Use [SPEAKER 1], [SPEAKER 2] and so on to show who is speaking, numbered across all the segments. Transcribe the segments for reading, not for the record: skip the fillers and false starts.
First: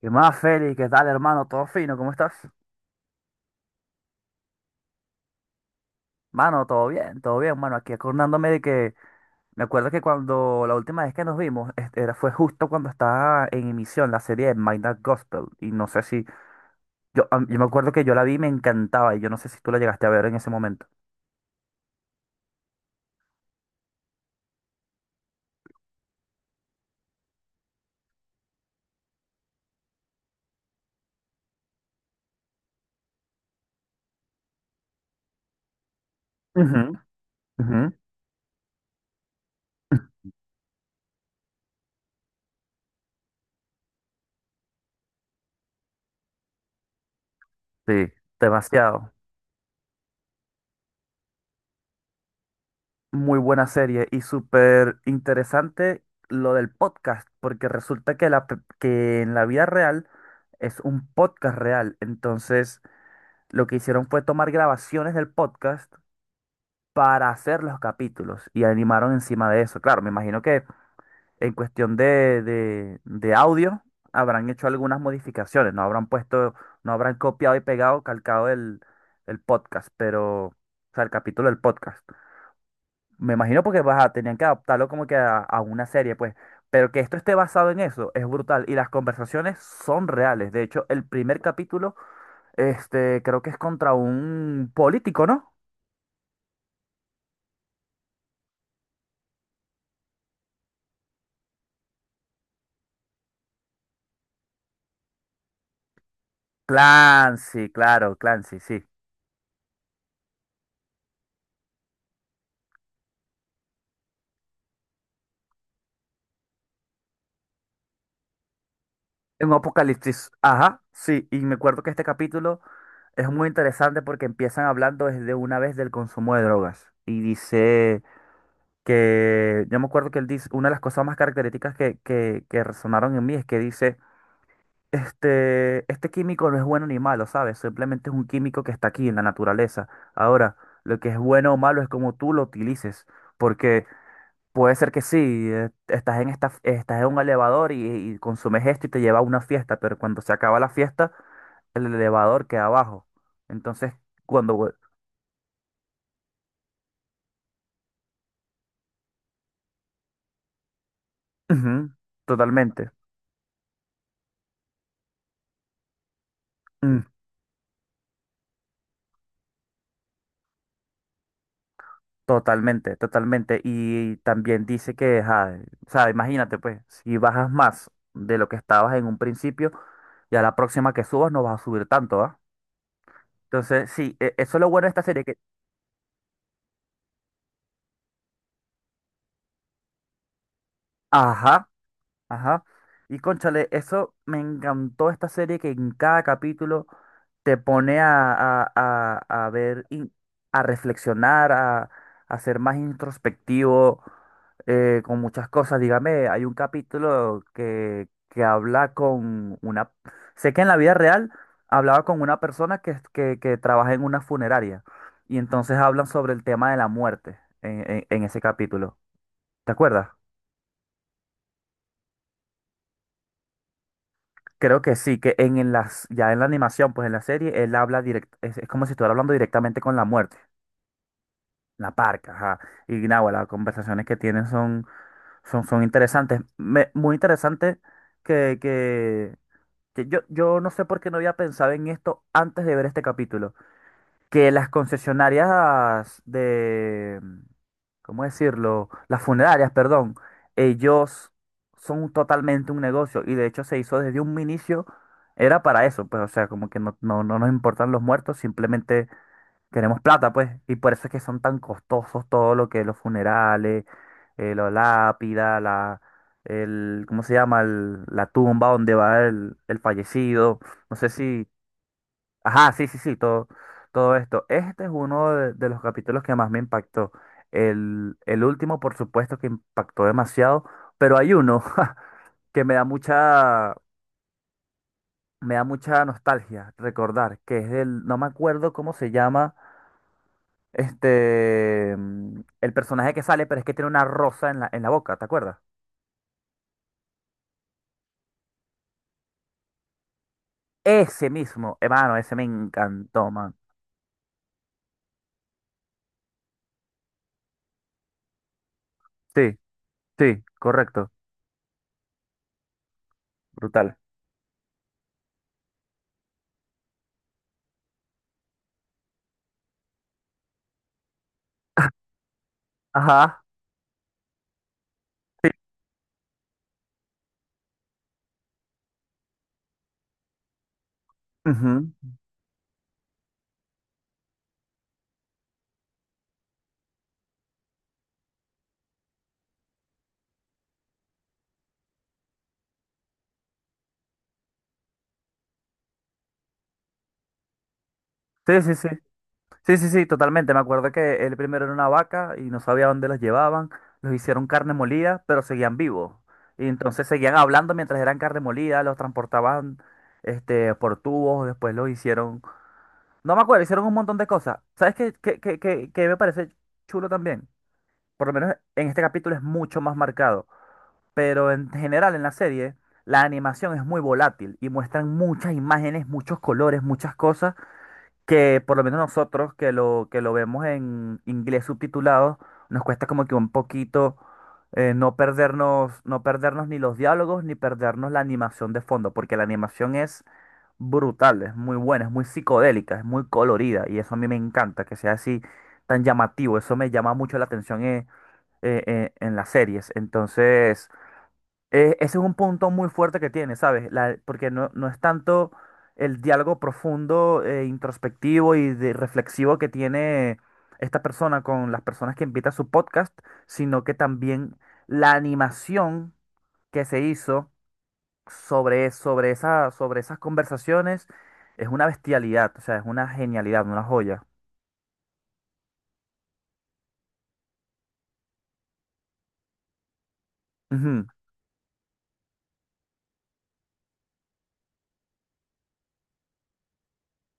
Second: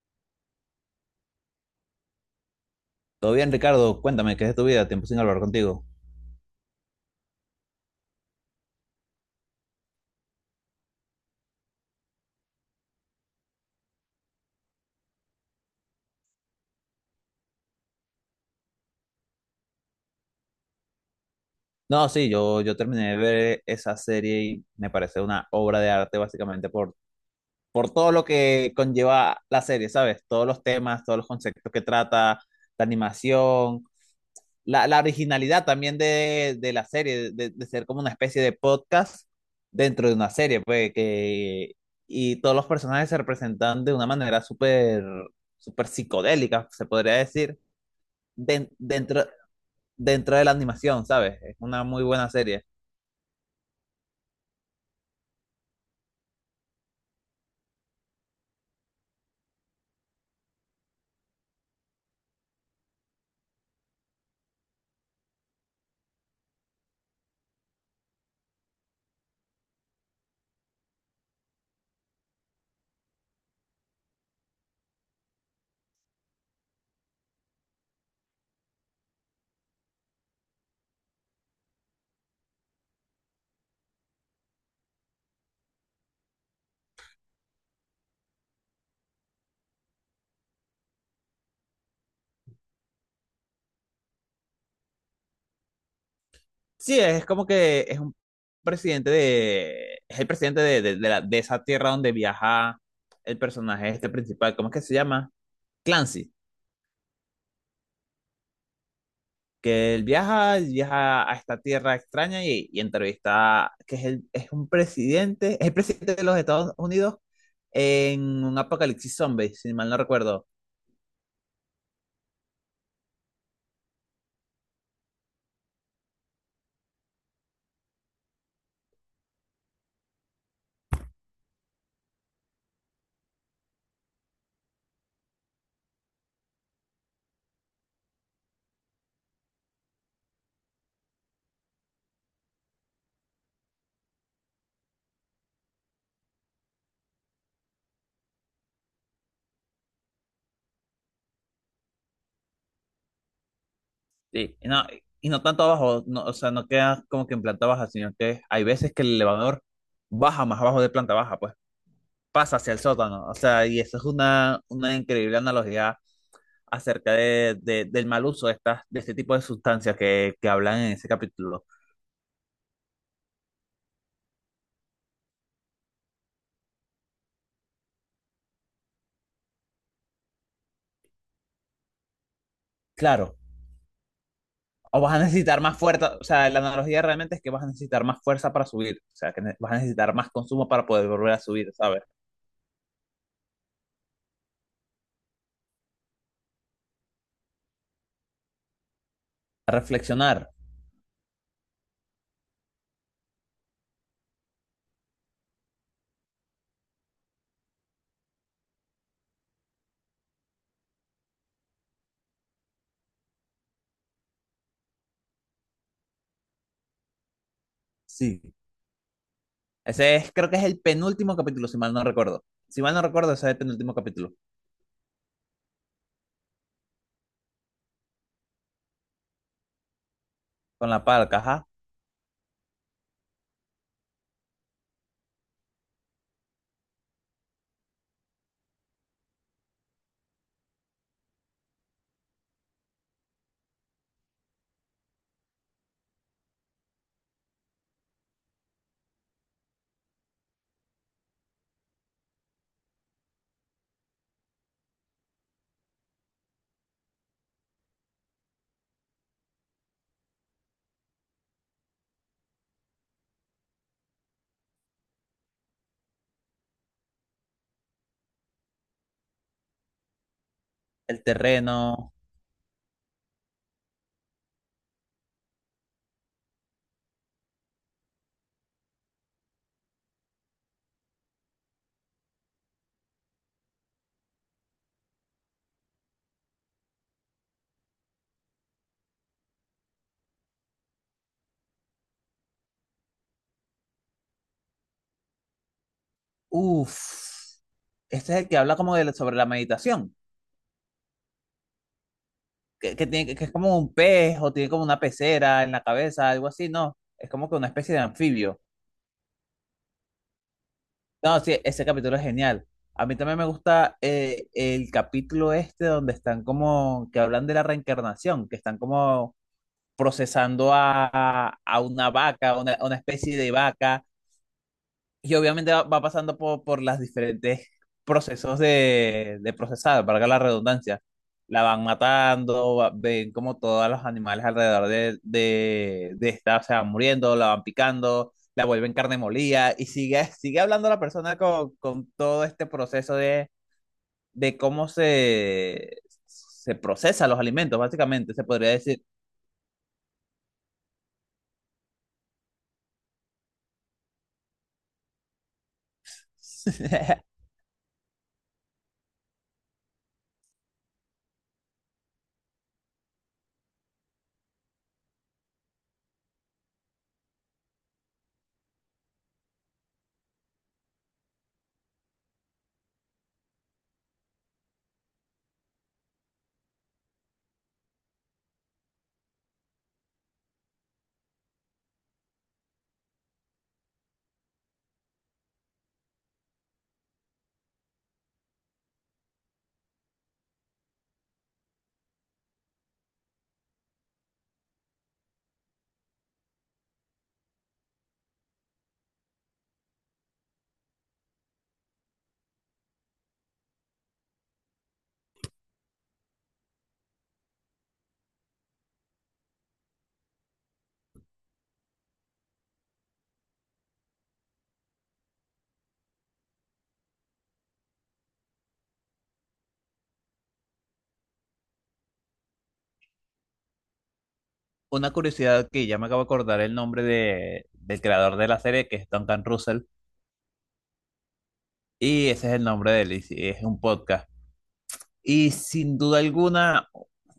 [SPEAKER 1] ¿Qué más, Félix? ¿Qué tal, hermano? ¿Todo fino? ¿Cómo estás?
[SPEAKER 2] Todo bien, Ricardo, cuéntame, ¿qué es de tu vida? Tiempo sin hablar contigo.
[SPEAKER 1] Mano, todo bien, mano. Aquí acordándome de que me acuerdo que cuando la última vez que nos vimos fue justo cuando estaba en emisión la serie de My Dark Gospel. Y no sé si. Yo me acuerdo que yo la vi y me encantaba. Y yo no sé si tú la llegaste a ver en ese momento.
[SPEAKER 2] No, sí, yo terminé de ver esa serie y me parece una obra de arte básicamente por todo lo que conlleva la serie, ¿sabes? Todos los temas, todos los conceptos que trata, la animación, la originalidad también de
[SPEAKER 1] Ujú,
[SPEAKER 2] la serie, de
[SPEAKER 1] ujú.
[SPEAKER 2] ser como una especie de podcast dentro de una serie, y todos los personajes se representan de una manera súper psicodélica, se podría decir
[SPEAKER 1] Sí, demasiado.
[SPEAKER 2] dentro, dentro de la animación, ¿sabes? Es una muy buena serie.
[SPEAKER 1] Muy buena serie y súper interesante lo del podcast, porque resulta que, que en la vida real es un podcast real. Entonces. Lo que hicieron fue tomar grabaciones del podcast para hacer los capítulos y animaron encima de eso. Claro, me imagino que en cuestión de audio habrán hecho algunas modificaciones, no habrán puesto, no habrán copiado y pegado, calcado el podcast, pero, o sea, el capítulo del podcast. Me imagino porque baja, tenían que adaptarlo como que a una serie, pues. Pero que esto esté basado en eso es brutal y las conversaciones son reales. De hecho, el primer capítulo, este, creo que es contra un político, ¿no?
[SPEAKER 2] Sí, es como que es un presidente de... Es el presidente de esa tierra donde viaja el personaje este principal. ¿Cómo es que se llama? Clancy.
[SPEAKER 1] Clancy, claro, Clancy, sí. Sí.
[SPEAKER 2] Que él viaja a esta tierra extraña y entrevista, es un presidente, es el presidente de los Estados Unidos en un apocalipsis
[SPEAKER 1] En
[SPEAKER 2] zombie, si mal no
[SPEAKER 1] Apocalipsis,
[SPEAKER 2] recuerdo.
[SPEAKER 1] ajá, sí. Y me acuerdo que este capítulo es muy interesante porque empiezan hablando desde una vez del consumo de drogas. Y dice que, yo me acuerdo que él dice, una de las cosas más características que resonaron en mí es que dice, este químico no es bueno ni malo, ¿sabes? Simplemente es un químico que está aquí en la naturaleza. Ahora, lo que es bueno o malo es como tú lo utilices. Puede ser que sí, estás en un elevador y consumes esto y te lleva a una fiesta, pero cuando se acaba la fiesta, el elevador queda abajo. Entonces, cuando...
[SPEAKER 2] Sí, y no tanto abajo, no, o sea, no queda como que en planta baja, sino que hay veces que el elevador baja más abajo de planta baja, pues
[SPEAKER 1] Ujú,
[SPEAKER 2] pasa hacia el
[SPEAKER 1] totalmente,
[SPEAKER 2] sótano, o sea, y eso es una increíble analogía
[SPEAKER 1] mm,
[SPEAKER 2] acerca del mal uso de este tipo de sustancias que hablan en ese capítulo.
[SPEAKER 1] totalmente, totalmente. Y también dice que, ajá, o sea, imagínate pues, si bajas más de lo que estabas en un principio, ya la próxima que subas no vas a subir tanto, ¿ah?
[SPEAKER 2] Claro,
[SPEAKER 1] Entonces, sí, eso es lo bueno de
[SPEAKER 2] o
[SPEAKER 1] esta
[SPEAKER 2] vas a
[SPEAKER 1] serie, que,
[SPEAKER 2] necesitar más fuerza, o sea, la analogía realmente es que vas a necesitar más fuerza para subir, o sea, que vas a necesitar más consumo para poder volver a
[SPEAKER 1] ajá.
[SPEAKER 2] subir, ¿sabes?
[SPEAKER 1] Ajá. Y cónchale, eso me encantó esta serie que en cada capítulo te pone a
[SPEAKER 2] A
[SPEAKER 1] ver,
[SPEAKER 2] reflexionar.
[SPEAKER 1] a reflexionar, a ser más introspectivo con muchas cosas. Dígame, hay un capítulo que habla con una... Sé que en la vida real hablaba con una persona que trabaja en una funeraria y entonces hablan sobre el tema de la muerte en
[SPEAKER 2] Sí.
[SPEAKER 1] ese capítulo. ¿Te acuerdas?
[SPEAKER 2] Ese es, creo que es el penúltimo capítulo, si mal no recuerdo. Si mal no recuerdo, ese es el penúltimo capítulo.
[SPEAKER 1] Creo que sí, que ya en la animación, pues en la serie, él habla directo, es como si estuviera hablando directamente con la muerte,
[SPEAKER 2] Con la palca, ajá.
[SPEAKER 1] la parca, ajá. Y nada, las conversaciones que tienen son, son interesantes. Muy interesante que, que yo no sé por qué no había pensado en esto antes de ver este capítulo, que las concesionarias de, ¿cómo decirlo? Las funerarias, perdón, ellos son totalmente un negocio y de hecho se hizo desde un inicio, era para eso, pues o sea, como que no nos importan los muertos, simplemente queremos plata, pues, y por eso es que son tan costosos todo lo que los funerales, la lápida, ¿cómo se llama? La tumba donde va el fallecido, no sé
[SPEAKER 2] El
[SPEAKER 1] si...
[SPEAKER 2] terreno.
[SPEAKER 1] Ajá, sí, sí, sí, todo, todo esto. Este es uno de los capítulos que más me impactó. El último, por supuesto, que impactó demasiado, pero hay uno que me da mucha nostalgia recordar, que es el, no me acuerdo cómo se llama, este, el personaje que sale, pero es que tiene una rosa en la, boca, ¿te acuerdas?
[SPEAKER 2] Uf. Este es el que habla como de, sobre la meditación.
[SPEAKER 1] Ese mismo, hermano, ese me encantó,
[SPEAKER 2] Tiene, que es
[SPEAKER 1] man.
[SPEAKER 2] como un pez o tiene como una pecera en la cabeza, algo así, ¿no? Es como que una especie de anfibio.
[SPEAKER 1] Sí, sí, correcto,
[SPEAKER 2] No, sí, ese capítulo es genial. A mí también me
[SPEAKER 1] brutal.
[SPEAKER 2] gusta el capítulo este donde están como, que hablan de la reencarnación, que están como procesando a una vaca, a una especie
[SPEAKER 1] Ajá.
[SPEAKER 2] de vaca. Y obviamente va pasando por las diferentes procesos de procesado, valga la redundancia. La van
[SPEAKER 1] Ujú.
[SPEAKER 2] matando, ven como todos los animales alrededor de esta se van muriendo, la van picando, la vuelven carne molida y sigue, sigue hablando la persona con todo este proceso de cómo se procesa los alimentos, básicamente, se
[SPEAKER 1] Sí,
[SPEAKER 2] podría
[SPEAKER 1] sí, sí.
[SPEAKER 2] decir.
[SPEAKER 1] Sí, sí, sí, totalmente. Me acuerdo que él primero era una vaca y no sabía dónde los llevaban. Los hicieron carne molida, pero seguían vivos. Y entonces seguían hablando mientras eran carne molida, los transportaban este, por tubos, después los hicieron... No me acuerdo, hicieron un montón de cosas. ¿Sabes qué me parece chulo también? Por lo menos en este capítulo es mucho más marcado. Pero en general en la serie, la animación es muy volátil y muestran muchas imágenes, muchos colores, muchas cosas que por lo menos nosotros que lo vemos en inglés subtitulado, nos cuesta como que un poquito no perdernos, no perdernos ni los diálogos ni perdernos la animación de fondo, porque la animación es brutal, es muy buena, es muy psicodélica, es muy colorida y eso a mí me encanta, que sea así tan llamativo, eso me llama mucho la atención en las series. Entonces... Ese es un punto muy fuerte que tiene, ¿sabes? Porque no es tanto el diálogo profundo, introspectivo y de reflexivo que tiene esta persona con las personas que invita a su podcast, sino que también la animación que se hizo sobre esas conversaciones es una bestialidad, o sea, es una genialidad, una joya.
[SPEAKER 2] Una curiosidad que ya me acabo de acordar el nombre del creador de la serie, que es Duncan Russell.
[SPEAKER 1] Ujú,
[SPEAKER 2] Y ese es el nombre de él, y sí, es un podcast. Y sin duda alguna,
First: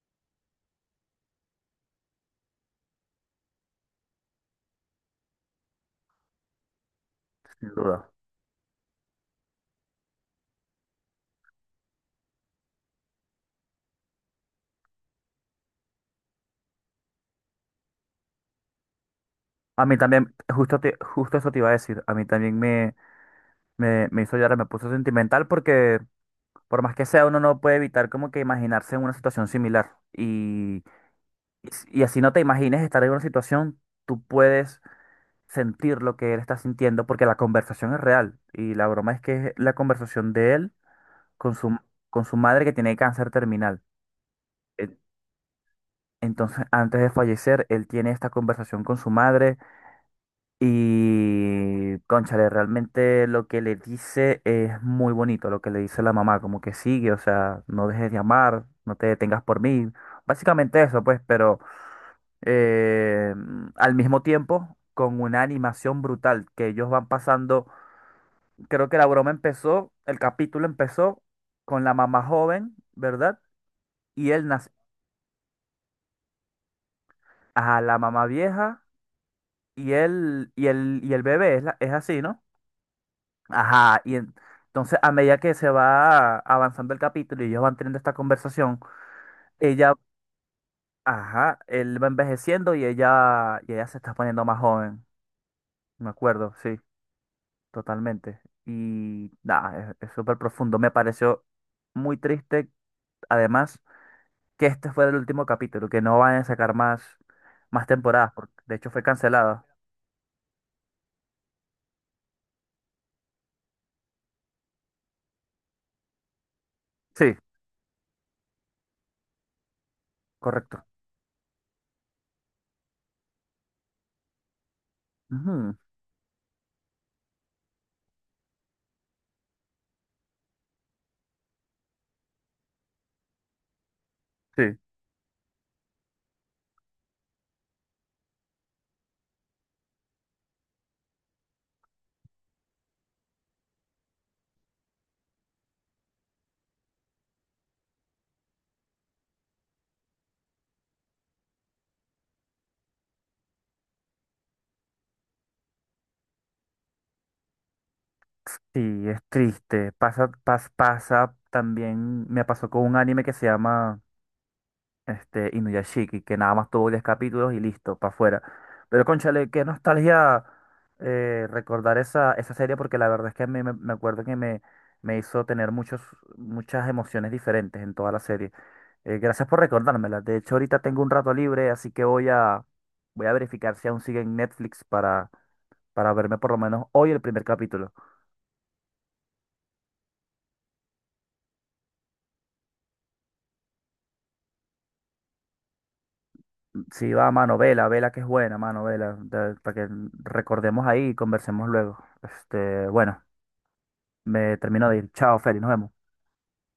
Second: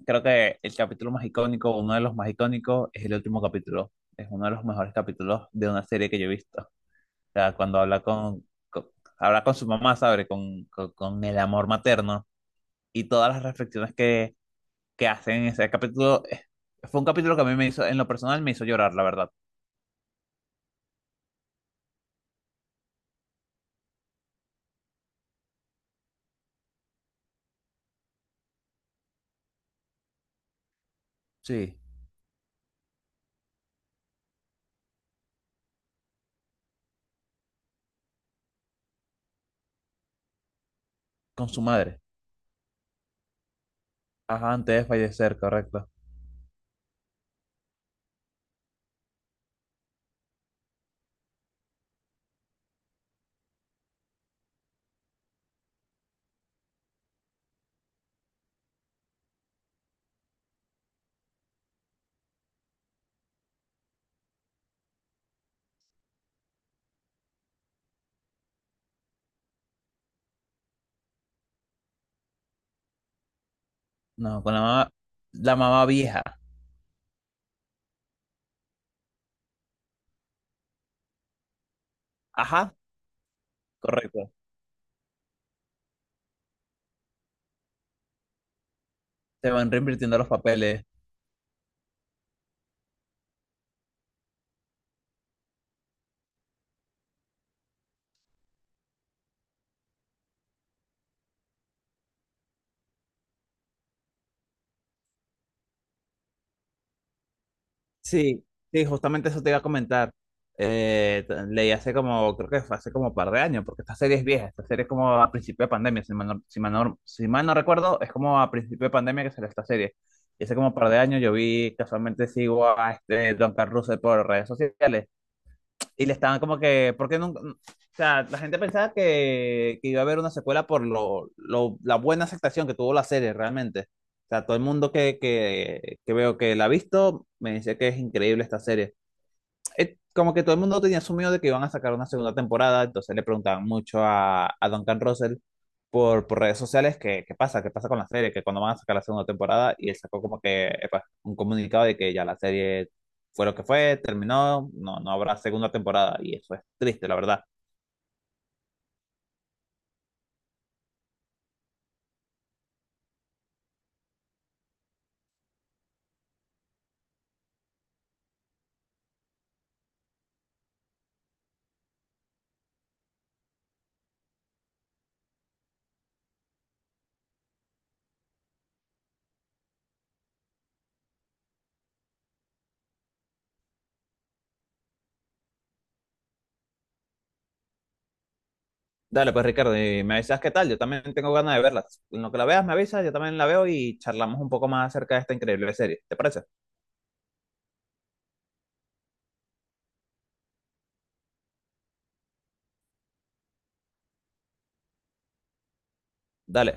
[SPEAKER 2] creo que el capítulo más icónico, uno de los más icónicos, es el último capítulo. Es uno de los mejores capítulos de una serie que yo he visto. O sea,
[SPEAKER 1] sin
[SPEAKER 2] cuando
[SPEAKER 1] duda.
[SPEAKER 2] con- habla con su mamá, ¿sabe? Con el amor materno y todas las reflexiones que hacen en ese capítulo. Fue un capítulo que a mí me hizo, en lo personal, me hizo llorar, la verdad.
[SPEAKER 1] A mí también, justo, justo eso te iba a decir, a mí también me hizo llorar, me puso sentimental porque... Por más que sea, uno no puede evitar como que imaginarse en una situación similar.
[SPEAKER 2] Sí,
[SPEAKER 1] Y así no te imagines estar en una situación, tú puedes sentir lo que él está sintiendo porque la conversación es real. Y la broma es que es la conversación de él
[SPEAKER 2] con
[SPEAKER 1] con
[SPEAKER 2] su
[SPEAKER 1] su,
[SPEAKER 2] madre.
[SPEAKER 1] con su madre que tiene cáncer terminal.
[SPEAKER 2] Ajá, antes de
[SPEAKER 1] En-
[SPEAKER 2] fallecer, correcto.
[SPEAKER 1] Entonces, antes de fallecer, él tiene esta conversación con su madre. Y, cónchale, realmente lo que le dice es muy bonito, lo que le dice la mamá, como que sigue, o sea, no dejes de amar, no te detengas por mí, básicamente eso, pues, pero eh, al mismo tiempo con una animación brutal que ellos van pasando, creo que la broma empezó, el capítulo empezó con la mamá joven, ¿verdad? Y
[SPEAKER 2] No,
[SPEAKER 1] él
[SPEAKER 2] con
[SPEAKER 1] nace
[SPEAKER 2] la mamá vieja.
[SPEAKER 1] a la mamá vieja y él, y el bebé, es, es así, ¿no?
[SPEAKER 2] Ajá.
[SPEAKER 1] Ajá, y
[SPEAKER 2] Correcto.
[SPEAKER 1] entonces a medida que se va avanzando el capítulo y ellos van teniendo esta conversación,
[SPEAKER 2] Se van
[SPEAKER 1] ella,
[SPEAKER 2] reinvirtiendo los papeles.
[SPEAKER 1] ajá, él va envejeciendo y ella se está poniendo más joven, me acuerdo, sí, totalmente. Y nada, es súper profundo, me pareció muy triste, además, que este fue el último capítulo, que no van a sacar más, más temporadas,
[SPEAKER 2] Sí,
[SPEAKER 1] porque de
[SPEAKER 2] sí,
[SPEAKER 1] hecho fue
[SPEAKER 2] justamente eso te iba a
[SPEAKER 1] cancelada.
[SPEAKER 2] comentar. Leí hace como, creo que fue hace como un par de años, porque esta serie es vieja, esta serie es como a principio de pandemia, si
[SPEAKER 1] Sí,
[SPEAKER 2] mal no recuerdo, es como a principio de pandemia que salió esta serie. Y hace como un
[SPEAKER 1] correcto.
[SPEAKER 2] par de años yo vi, casualmente sigo a este Don Carlos Russell por redes sociales
[SPEAKER 1] Ujú,
[SPEAKER 2] y le estaban como que, ¿por qué no? O sea, la gente pensaba que iba a haber una secuela por la buena aceptación que tuvo la serie realmente. O sea, todo el
[SPEAKER 1] sí.
[SPEAKER 2] mundo que veo que la ha visto me dice que es increíble esta serie. Como que todo el mundo tenía asumido de que iban a sacar una segunda temporada, entonces le preguntaban mucho a Duncan Russell por redes sociales que, qué pasa con la serie, que cuando van a sacar la segunda temporada, y él sacó como que epa, un comunicado de que ya la serie fue lo que fue, terminó, no, no habrá segunda temporada, y eso es triste, la verdad.
[SPEAKER 1] Sí, es triste. Pasa también, me pasó con un anime que se llama este, Inuyashiki, que nada más tuvo 10 capítulos y listo, para afuera. Pero cónchale, qué nostalgia recordar esa serie, porque la verdad es que a mí me acuerdo que me hizo tener muchos, muchas emociones diferentes en toda la serie. Gracias por recordármela. De hecho, ahorita tengo un rato libre, así que voy a verificar si aún sigue en Netflix para verme por lo menos hoy el primer capítulo.
[SPEAKER 2] Dale, pues Ricardo, y me avisas qué tal, yo también tengo ganas de verla. En lo que la veas, me avisas, yo también la veo y charlamos un poco más acerca de esta increíble serie, ¿te parece?
[SPEAKER 1] Sí, va, mano, vela, vela que es buena, mano, vela, para que recordemos ahí y conversemos luego. Bueno, me termino de ir. Chao, Feli, nos vemos.
[SPEAKER 2] Dale.